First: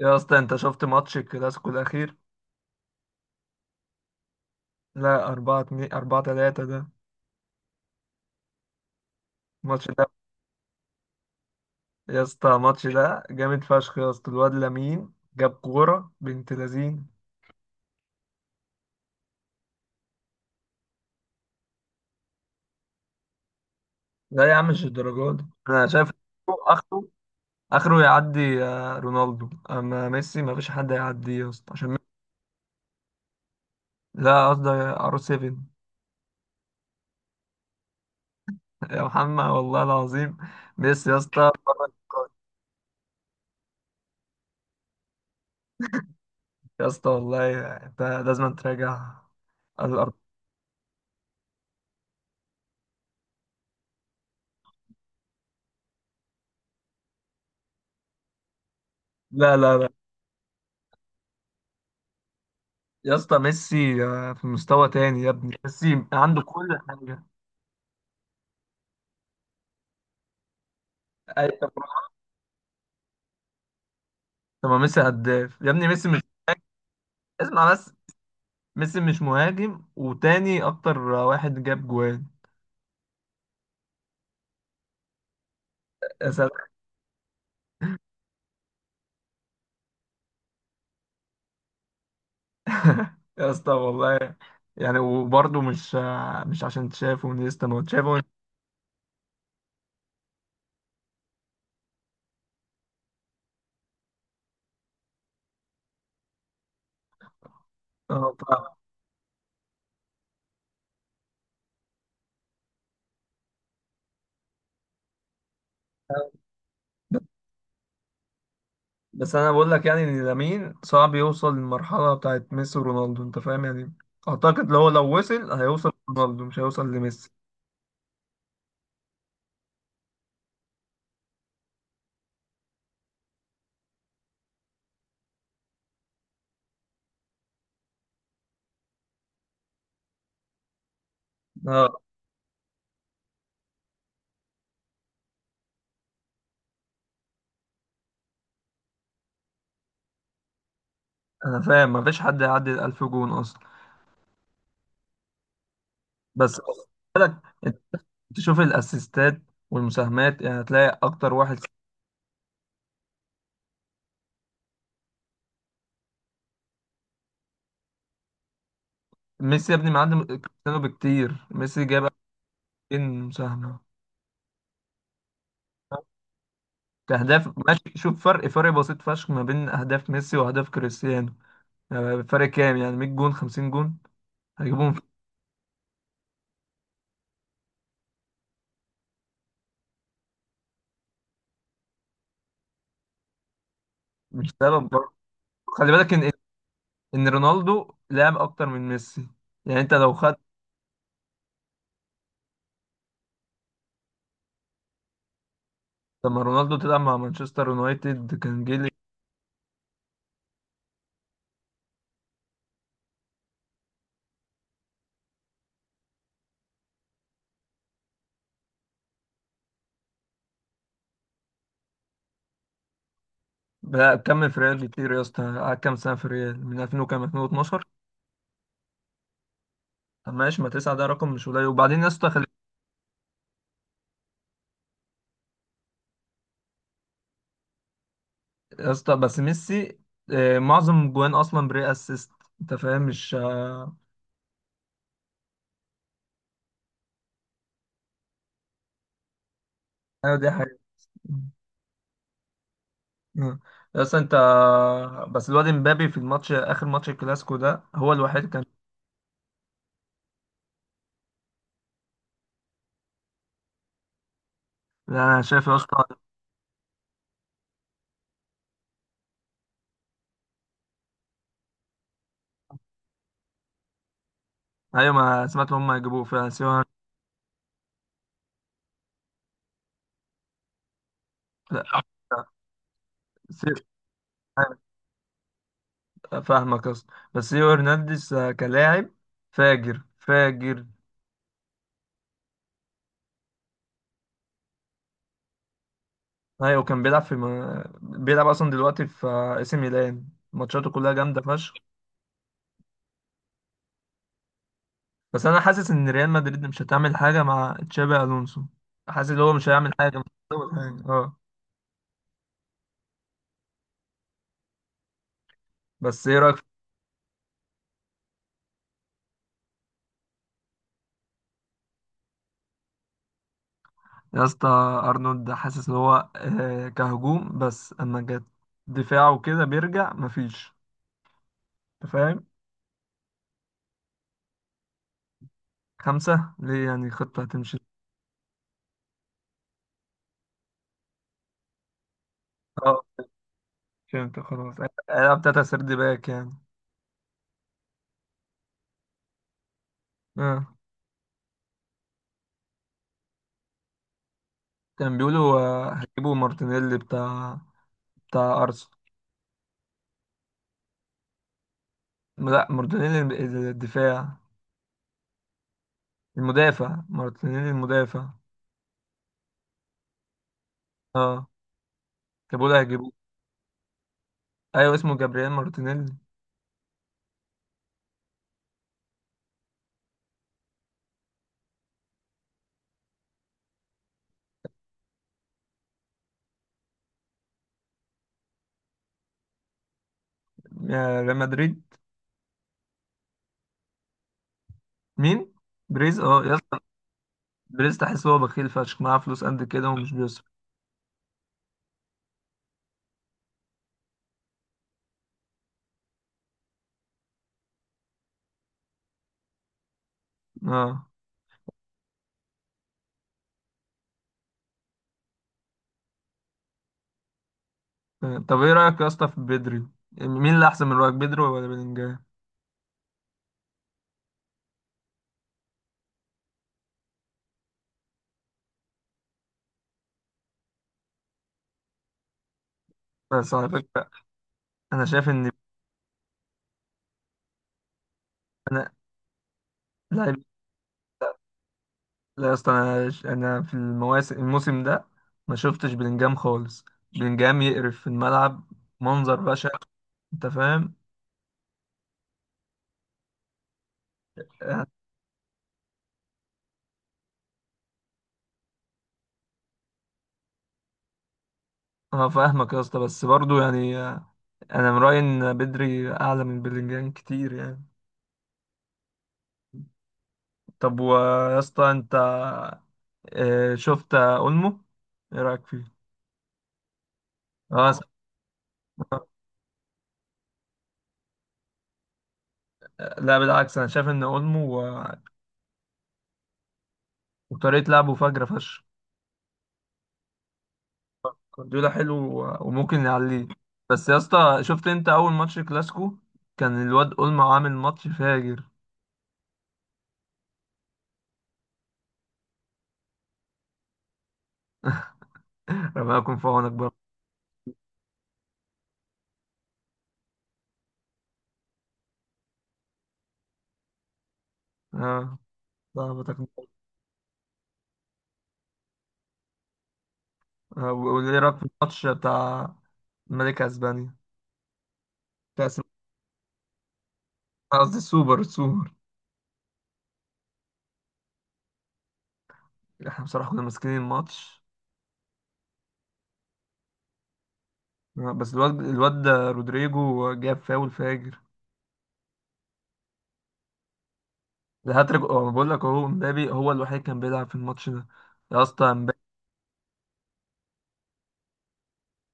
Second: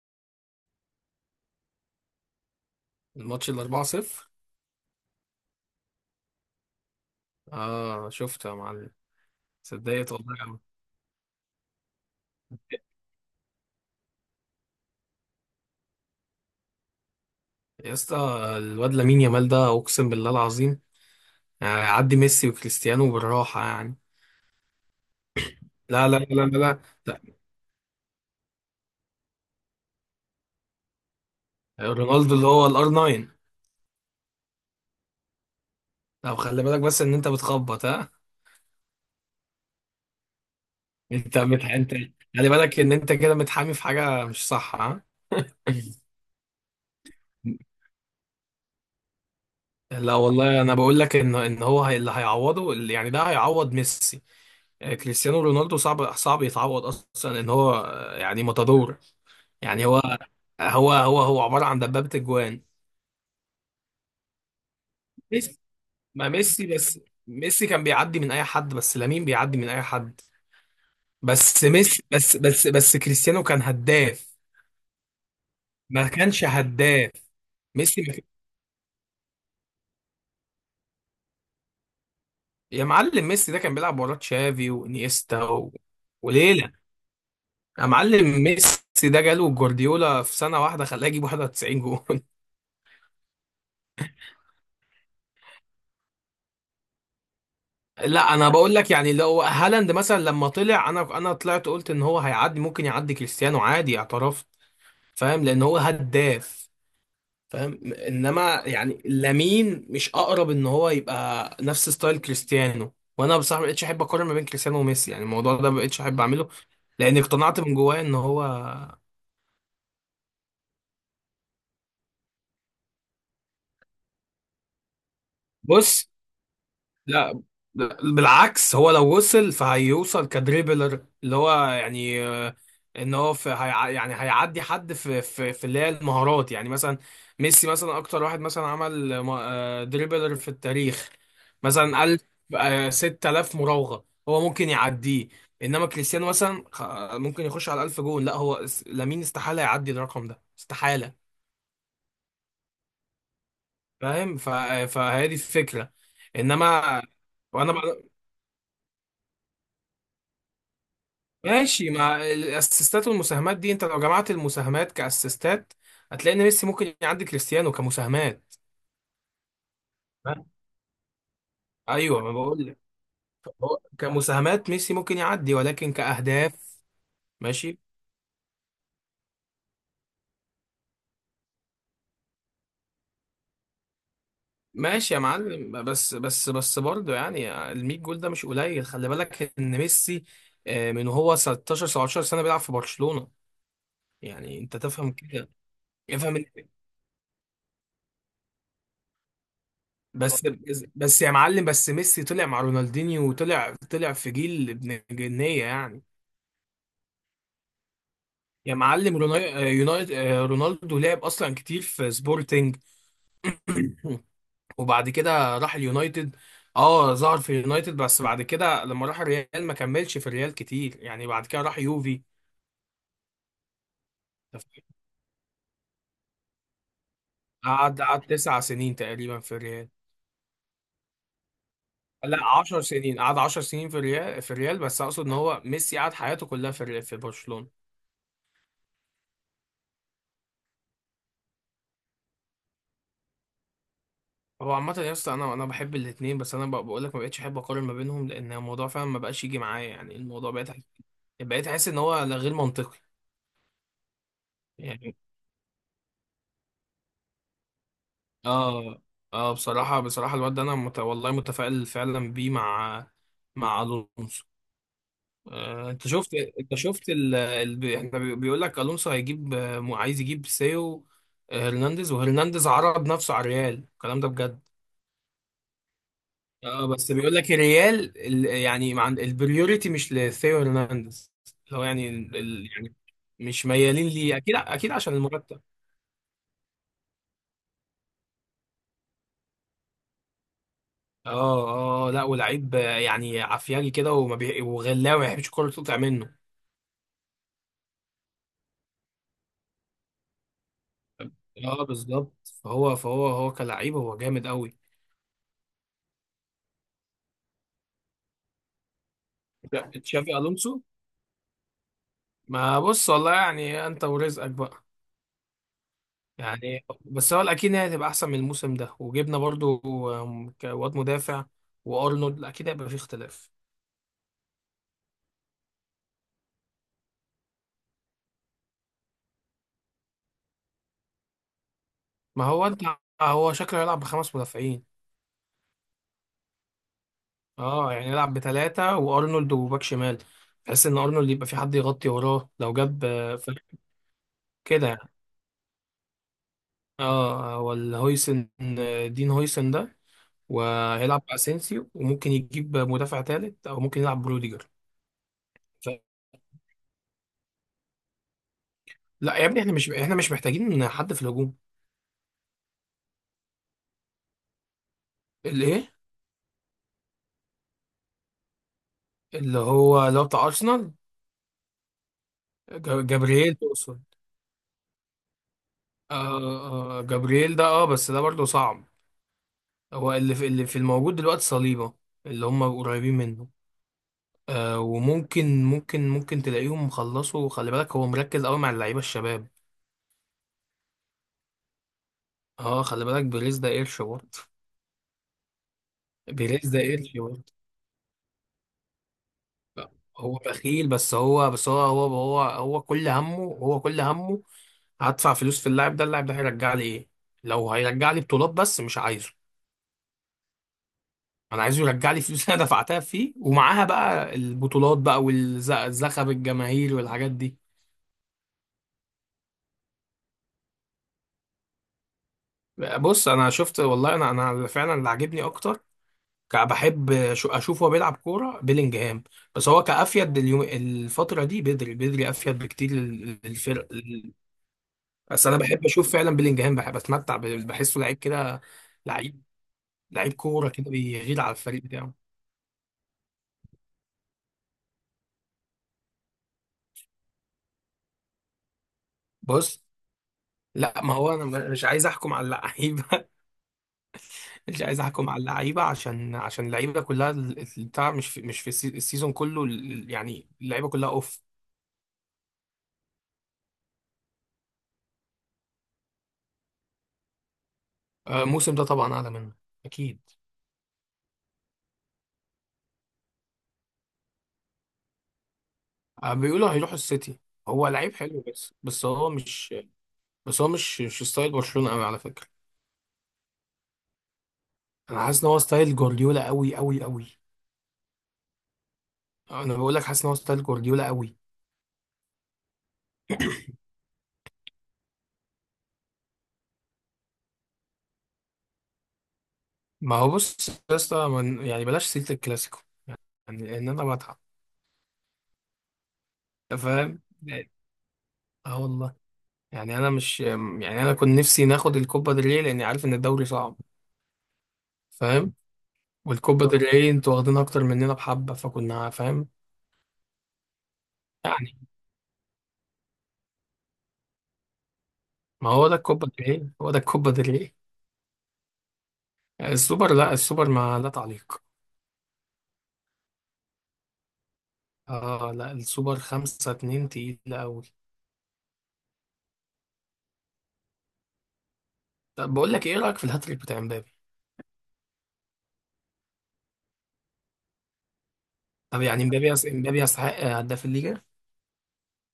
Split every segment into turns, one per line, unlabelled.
يا اسطى انت شفت ماتش الكلاسيكو الاخير؟
الماتش ال 4-0.
لا، 4 2 4 3 ده.
اه شفته يا معلم.
الماتش ده
صدقت والله أوي.
يا اسطى الماتش ده جامد فشخ. يا اسطى الواد لامين جاب كوره بنت لذين.
يا اسطى الواد لامين يامال ده اقسم بالله العظيم، يعني عدي ميسي وكريستيانو بالراحه يعني.
لا يا عم، مش الدرجات دي انا
لا
شايف.
لا لا لا لا,
اخره
لا.
اخره يعدي رونالدو. اما ميسي، ما فيش حد هيعديه يا اسطى عشان ميسي-
رونالدو اللي هو الار 9.
لا قصدي ار 7.
طب خلي بالك بس ان انت بتخبط ها.
يا محمد والله العظيم، ميسي يا اسطى بره
انت
النقاش.
خلي بالك ان انت كده متحامي في حاجه مش صح ها.
يا اسطى والله انت لازم تراجع الارض.
لا والله انا بقول لك ان هو اللي هيعوضه يعني ده هيعوض ميسي. كريستيانو رونالدو صعب صعب يتعوض اصلا، ان هو يعني ماتادور.
لا لا
يعني
لا.
هو عبارة عن دبابة اجوان.
يا اسطى ميسي في مستوى تاني يا ابني،
ميسي،
ميسي
ما
عنده
ميسي
كل
بس،
حاجه.
ميسي كان بيعدي من اي حد بس لامين بيعدي من اي حد.
اي
بس
طب،
ميسي بس بس بس كريستيانو كان هداف.
ما ميسي هداف يا ابني، ميسي
ما
مش
كانش
مهاجم.
هداف.
اسمع بس،
ميسي ما كان-
ميسي مش مهاجم، وتاني اكتر واحد جاب جوان.
يا معلم ميسي ده كان بيلعب وراه تشافي وانيستا و...
يا سلام.
وليلة. يا معلم ميسي ده جاله جوارديولا في سنة واحدة خلاه يجيب 91 جون.
يا اسطى والله، يعني وبرضه مش عشان تشافه ونيستا، ما هو تشافه.
لا انا بقول لك يعني لو هالاند مثلا لما طلع انا طلعت قلت ان هو هيعدي، ممكن يعدي كريستيانو عادي اعتراف. فاهم لان هو هداف. فاهم
اه،
انما
طبعا.
يعني لامين مش اقرب ان هو يبقى نفس ستايل كريستيانو، وانا بصراحه ما بقتش احب اقارن ما بين كريستيانو وميسي. يعني الموضوع ده ما بقتش احب اعمله لان اقتنعت من جوايا ان هو...
بس انا بقول لك يعني، ان لامين صعب يوصل للمرحله بتاعت ميسي ورونالدو، انت فاهم يعني. اعتقد لو وصل هيوصل
بص.
لرونالدو، مش هيوصل لميسي.
لا بالعكس، هو لو وصل فهيوصل كدريبلر اللي هو يعني ان هو يعني هيعدي حد في اللي هي المهارات. يعني مثلا ميسي مثلا اكتر واحد مثلا عمل دريبلر في التاريخ. مثلا
آه.
قال 6000 مراوغة هو ممكن يعديه. انما كريستيانو مثلا ممكن يخش على 1000 جون. لا هو اس- لامين استحالة يعدي الرقم ده، استحالة.
انا فاهم مفيش حد يعدي ال 1000 جون اصلا.
فاهم ف... فهي دي الفكرة.
بس
انما وانا
انت
بقى...
تشوف الاسيستات والمساهمات، يعني هتلاقي اكتر واحد.
ماشي. مع الاسيستات والمساهمات دي انت لو جمعت المساهمات كاسيستات هتلاقي ان ميسي ممكن يعدي كريستيانو كمساهمات.
ميسي يا ابني معدي كريستيانو بكتير. ميسي جاب
ايوه، ما بقول لك.
2000
هو
مساهمة.
كمساهمات ميسي ممكن يعدي، ولكن كاهداف
كأهداف
ماشي.
ماشي، شوف فرق بسيط فشخ ما بين أهداف ميسي وأهداف كريستيانو. يعني فرق كام، يعني 100 جون، 50 جون هيجيبهم في-
ماشي يا معلم، بس برضه يعني ال 100 جول ده مش قليل. خلي بالك ان ميسي من هو 16 17 سنه بيلعب في برشلونه،
مش
يعني انت
سبب
تفهم
برضه.
كده.
خلي بالك إن
افهم ال-
إن رونالدو لعب أكتر من ميسي. يعني أنت لو خدت.
بس بس يا معلم، بس ميسي طلع مع رونالدينيو وطلع في جيل ابن جنيه يعني.
لما رونالدو تلعب مع مانشستر يونايتد كان
يا
جيل.
معلم رونالدو لعب اصلا كتير في سبورتنج. وبعد كده راح اليونايتد. اه ظهر في اليونايتد، بس بعد كده لما راح الريال ما كملش في الريال كتير، يعني بعد كده راح يوفي.
لا، كمل في ريال كتير يا اسطى. قعد كام سنه في ريال، من 2000 وكام، 2012؟
قعد تسع سنين تقريبا في الريال.
طب ماشي، ما تسعه ده رقم مش قليل. وبعدين يا اسطى،
لا،
خلي...
عشر سنين. قعد عشر سنين في الريال، في الريال. بس اقصد ان هو ميسي قعد حياته كلها في الريال في برشلونة.
يا اسطى بس ميسي معظم جوان اصلا بري اسيست. انت فاهم، مش
هو عامة يا اسطى انا بحب الاثنين، بس انا بقول لك ما بقتش احب اقارن ما بينهم لان الموضوع فعلا ما بقاش يجي معايا. يعني
ايوه دي
الموضوع
حاجه.
بقيت احس ان هو لا، غير منطقي
آه. يا اسطى انت.
يعني.
بس الواد امبابي في الماتش، اخر ماتش الكلاسيكو ده هو الوحيد كان.
اه. اه بصراحة بصراحة الواد ده انا والله متفائل فعلا بيه، مع مع الونسو.
لا، انا شايف يا
آه
اسطى.
انت شفت. انت شفت احنا بيقول لك الونسو هيجيب عايز يجيب سيو هرنانديز، وهرنانديز عرض نفسه على الريال الكلام ده بجد.
ايوه ما سمعت، هم هيجيبوه فعلا سيو.
اه بس بيقول لك الريال يعني مع البريوريتي مش لثيو هرنانديز. اللي هو
لا،
يعني يعني مش
سيو-
ميالين ليه، اكيد اكيد عشان المرتب.
فاهمك يا اسطى، بس سيو هرنانديز كلاعب فاجر فاجر.
اه لا ولعيب يعني عفياجي كده وغلاوي ما يحبش الكوره تقطع منه.
ايوه كان بيلعب في م... بيلعب اصلا دلوقتي في اي سي ميلان. ماتشاته كلها جامده فشخ.
اه بالظبط. فهو هو كلعيب هو جامد قوي.
بس انا حاسس ان ريال مدريد مش هتعمل حاجه مع تشابي الونسو. حاسس ان هو مش
لا،
هيعمل حاجه،
تشافي الونسو
اه.
ما بص. والله يعني انت ورزقك بقى
بس ايه رايك
يعني، بس هو الاكيد هي هتبقى احسن من الموسم ده، وجبنا برضو واد مدافع. وارنولد اكيد هيبقى في اختلاف.
يا اسطى؟ ارنولد حاسس ان هو كهجوم بس، اما جت دفاعه كده بيرجع مفيش. انت
ما
فاهم.
هو انت، هو شكله يلعب بخمس مدافعين.
خمسه ليه؟ يعني خطه هتمشي.
اه يعني يلعب بثلاثة وارنولد وباك شمال، بحيث ان ارنولد يبقى في حد يغطي وراه لو
اه،
جاب فرق
فهمت خلاص.
كده يعني.
العب تلاته سيرد باك يعني.
اه، ولا هويسن، دين هويسن ده،
اه
وهيلعب باسينسيو، وممكن يجيب مدافع ثالث او ممكن يلعب بروديجر.
كان بيقولوا
ف-
هيجيبوا مارتينيلي بتاع ارسنال.
لا يا ابني، احنا مش، احنا مش محتاجين حد في الهجوم.
لا، مارتينيلي الم- الدفاع،
اللي ايه.
المدافع مارتينيلي المدافع.
اللي هو بتاع ارسنال.
اه جابوا له، هيجيبوه.
جابرييل تقصد.
ايوه اسمه جابرييل مارتينيلي.
آه. آه جابرييل ده، اه بس ده برضه صعب. هو اللي في، اللي في الموجود دلوقتي صليبه، اللي هم قريبين منه. آه، وممكن ممكن ممكن تلاقيهم خلصوا. خلي بالك هو مركز قوي مع اللعيبه الشباب.
يا ريال مدريد.
اه خلي بالك بيريز ده قرش برضه.
مين؟ بريز، اه يا
بيريز
اسطى.
ده قرش برضه.
بريز تحس هو بخيل فشخ، معاه فلوس قد كده
لا،
ومش
هو
بيصرف.
بخيل، بس هو كل همه، هدفع فلوس في اللاعب ده، اللاعب ده هيرجع لي ايه؟ لو هيرجع لي بطولات بس، مش عايزه.
اه.
انا عايزه يرجع لي فلوس. انا دفعتها فيه ومعاها بقى البطولات بقى والزخب الجماهير والحاجات دي.
آه. طب ايه رايك يا اسطى في بدري؟ مين اللي احسن من رايك، بدري ولا بلينجهام؟
بص انا شفت والله، انا فعلا اللي عاجبني اكتر بحب اشوفه هو بيلعب كوره بيلينجهام. بس هو كافيد اليوم الفتره دي بدري. بدري افيد بكتير
بس على
للفرق.
فكره، انا شايف
بس
ان
انا بحب اشوف فعلا بيلينجهام، بحب اتمتع بحسه لعيب كده،
انا
لعيب لعيب
لاعب.
كوره كده بيغير على الفريق بتاعه.
لا يا اسطى، انا في الموسم ده ما شفتش بلينجهام خالص. بلينجهام يقرف في الملعب، منظر بشع.
بص،
انت فاهم.
لا ما هو انا مش عايز احكم على اللعيبه. مش
انا
عايز احكم على اللعيبه عشان اللعيبه كلها بتاع مش في، مش في السيزون كله يعني اللعيبه كلها اوف.
فاهمك يا اسطى، بس برضو يعني، انا من رايي ان بدري اعلى من بلينجهام كتير يعني.
الموسم ده طبعا اعلى منه، اكيد.
طب ويا اسطى انت شفت اولمو؟ ايه رايك فيه؟
بيقولوا هيروحوا السيتي. هو
اه س-
لعيب حلو بس، بس هو مش مش ستايل برشلونه قوي على فكره.
لا بالعكس، انا شايف ان اولمو
انا حاسس ان هو ستايل جوارديولا قوي قوي قوي.
وطريقه لعبه فجره فشخ.
انا بقول لك، حاسس ان هو ستايل جوارديولا قوي.
جوارديولا حلو، و- وممكن يعليه. بس يا اسطى، شفت انت اول ماتش كلاسيكو كان الواد اولمو عامل ماتش فاجر.
ما هو بص يا اسطى يعني بلاش سيره الكلاسيكو يعني، لان انا بتعب.
ربنا يكون في عونك
أنت
برضه.
فاهم. اه والله، يعني انا مش، يعني انا كنت نفسي ناخد الكوبا ديل ري لاني عارف ان الدوري صعب.
اه،
فاهم.
فاهمك.
والكوبا ديل ري انتوا واخدينها اكتر مننا بحبه، فكنا فاهم
وايه رايك في
يعني.
الماتش بتاع ملك اسبانيا،
ما
كاس؟
هو ده الكوبا ديل ري، هو ده الكوبا ديل ري.
أنا قصدي السوبر، السوبر.
السوبر؟ لا السوبر ما لا تعليق.
احنا بصراحة كنا ماسكين الماتش.
اه لا السوبر خمسة اتنين تقيلة أوي.
بس الواد ده رودريجو جاب فاول فاجر.
طب بقول لك ايه رأيك في الهاتريك بتاع امبابي؟
الهاتريك، اه أنا بقول لك اهو امبابي هو الوحيد كان بيلعب في الماتش ده. يا اسطى
طب
امبابي.
يعني امبابي امبابي يستحق هداف الليجا.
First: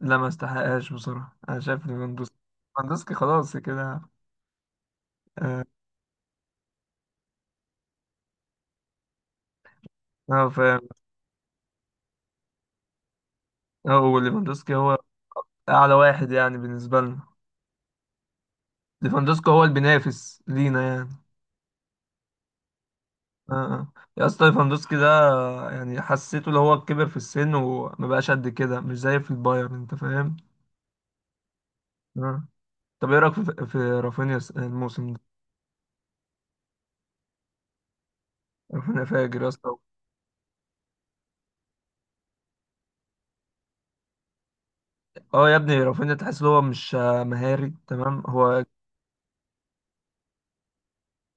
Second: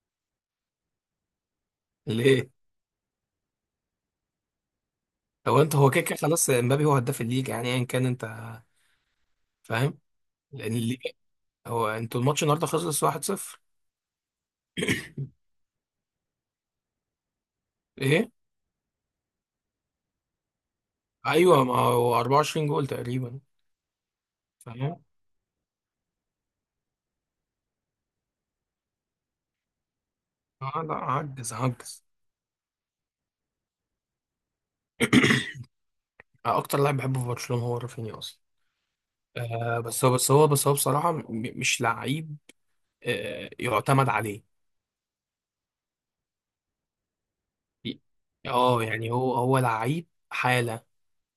لا، ما استحقهاش بصراحة، انا شايف ليفاندوسكي.
ليه؟
ليفاندوسكي خلاص كده.
هو
اه،
انت هو كده كده خلاص، امبابي هو هداف الليجا يعني ايا كان، انت فاهم، لان
فاهم.
الليجا. هو انتوا الماتش النهارده خلص 1-0؟
هو ليفاندوسكي هو اعلى واحد يعني بالنسبة لنا.
ايه؟
ليفاندوسكي هو اللي بينافس لينا يعني.
ايوه ما هو 24 جول تقريبا.
اه. آه. يا اسطى، ليفاندوسكي
فاهم.
ده يعني حسيته اللي هو كبر في السن وما بقاش قد كده، مش زي في البايرن. انت فاهم.
آه لا، عجز عجز.
آه. طب ايه رايك في رافينيا الموسم ده؟
اكتر لاعب بحبه في برشلونة هو رافينيا اصلا.
رافينيا فاجر يا اسطى.
آه بس هو بصراحة مش لعيب آه يعتمد عليه.
اه يا ابني، رافينيا تحس ان هو مش مهاري تمام هو.
اه يعني هو لعيب حالة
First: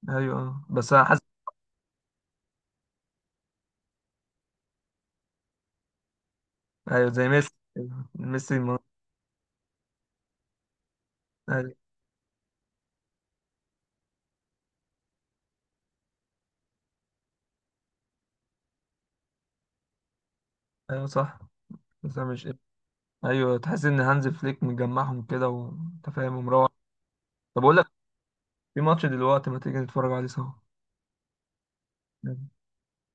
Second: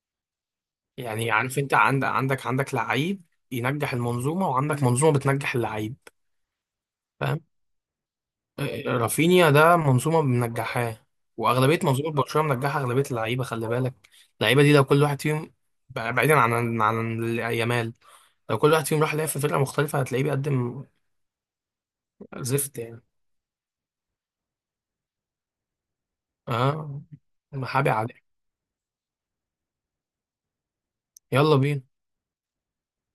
ايوه، اه. بس انا حاسس.
يعني. عارف انت عندك لعيب ينجح المنظومة، وعندك منظومة بتنجح اللعيب.
ايوه زي
فاهم؟
ميسي. ميسي ما...
رافينيا ده منظومة منجحاه.
ايوه.
وأغلبية منظومة، آه. برشلونة منجحة أغلبية اللعيبة، خلي بالك اللعيبة دي لو كل واحد فيهم، بعيدا عن يامال، لو كل واحد فيهم راح لعب في فرقة مختلفة، هتلاقيه بيقدم
أيوة صح. بس انا مش.
زفت يعني.
ايوه، تحس ان هانز فليك مجمعهم كده وانت فاهم، ومروح.
اه
طب اقول لك،
محابي عليه.
في ماتش دلوقتي، ما تيجي نتفرج عليه سوا؟
يلا بينا.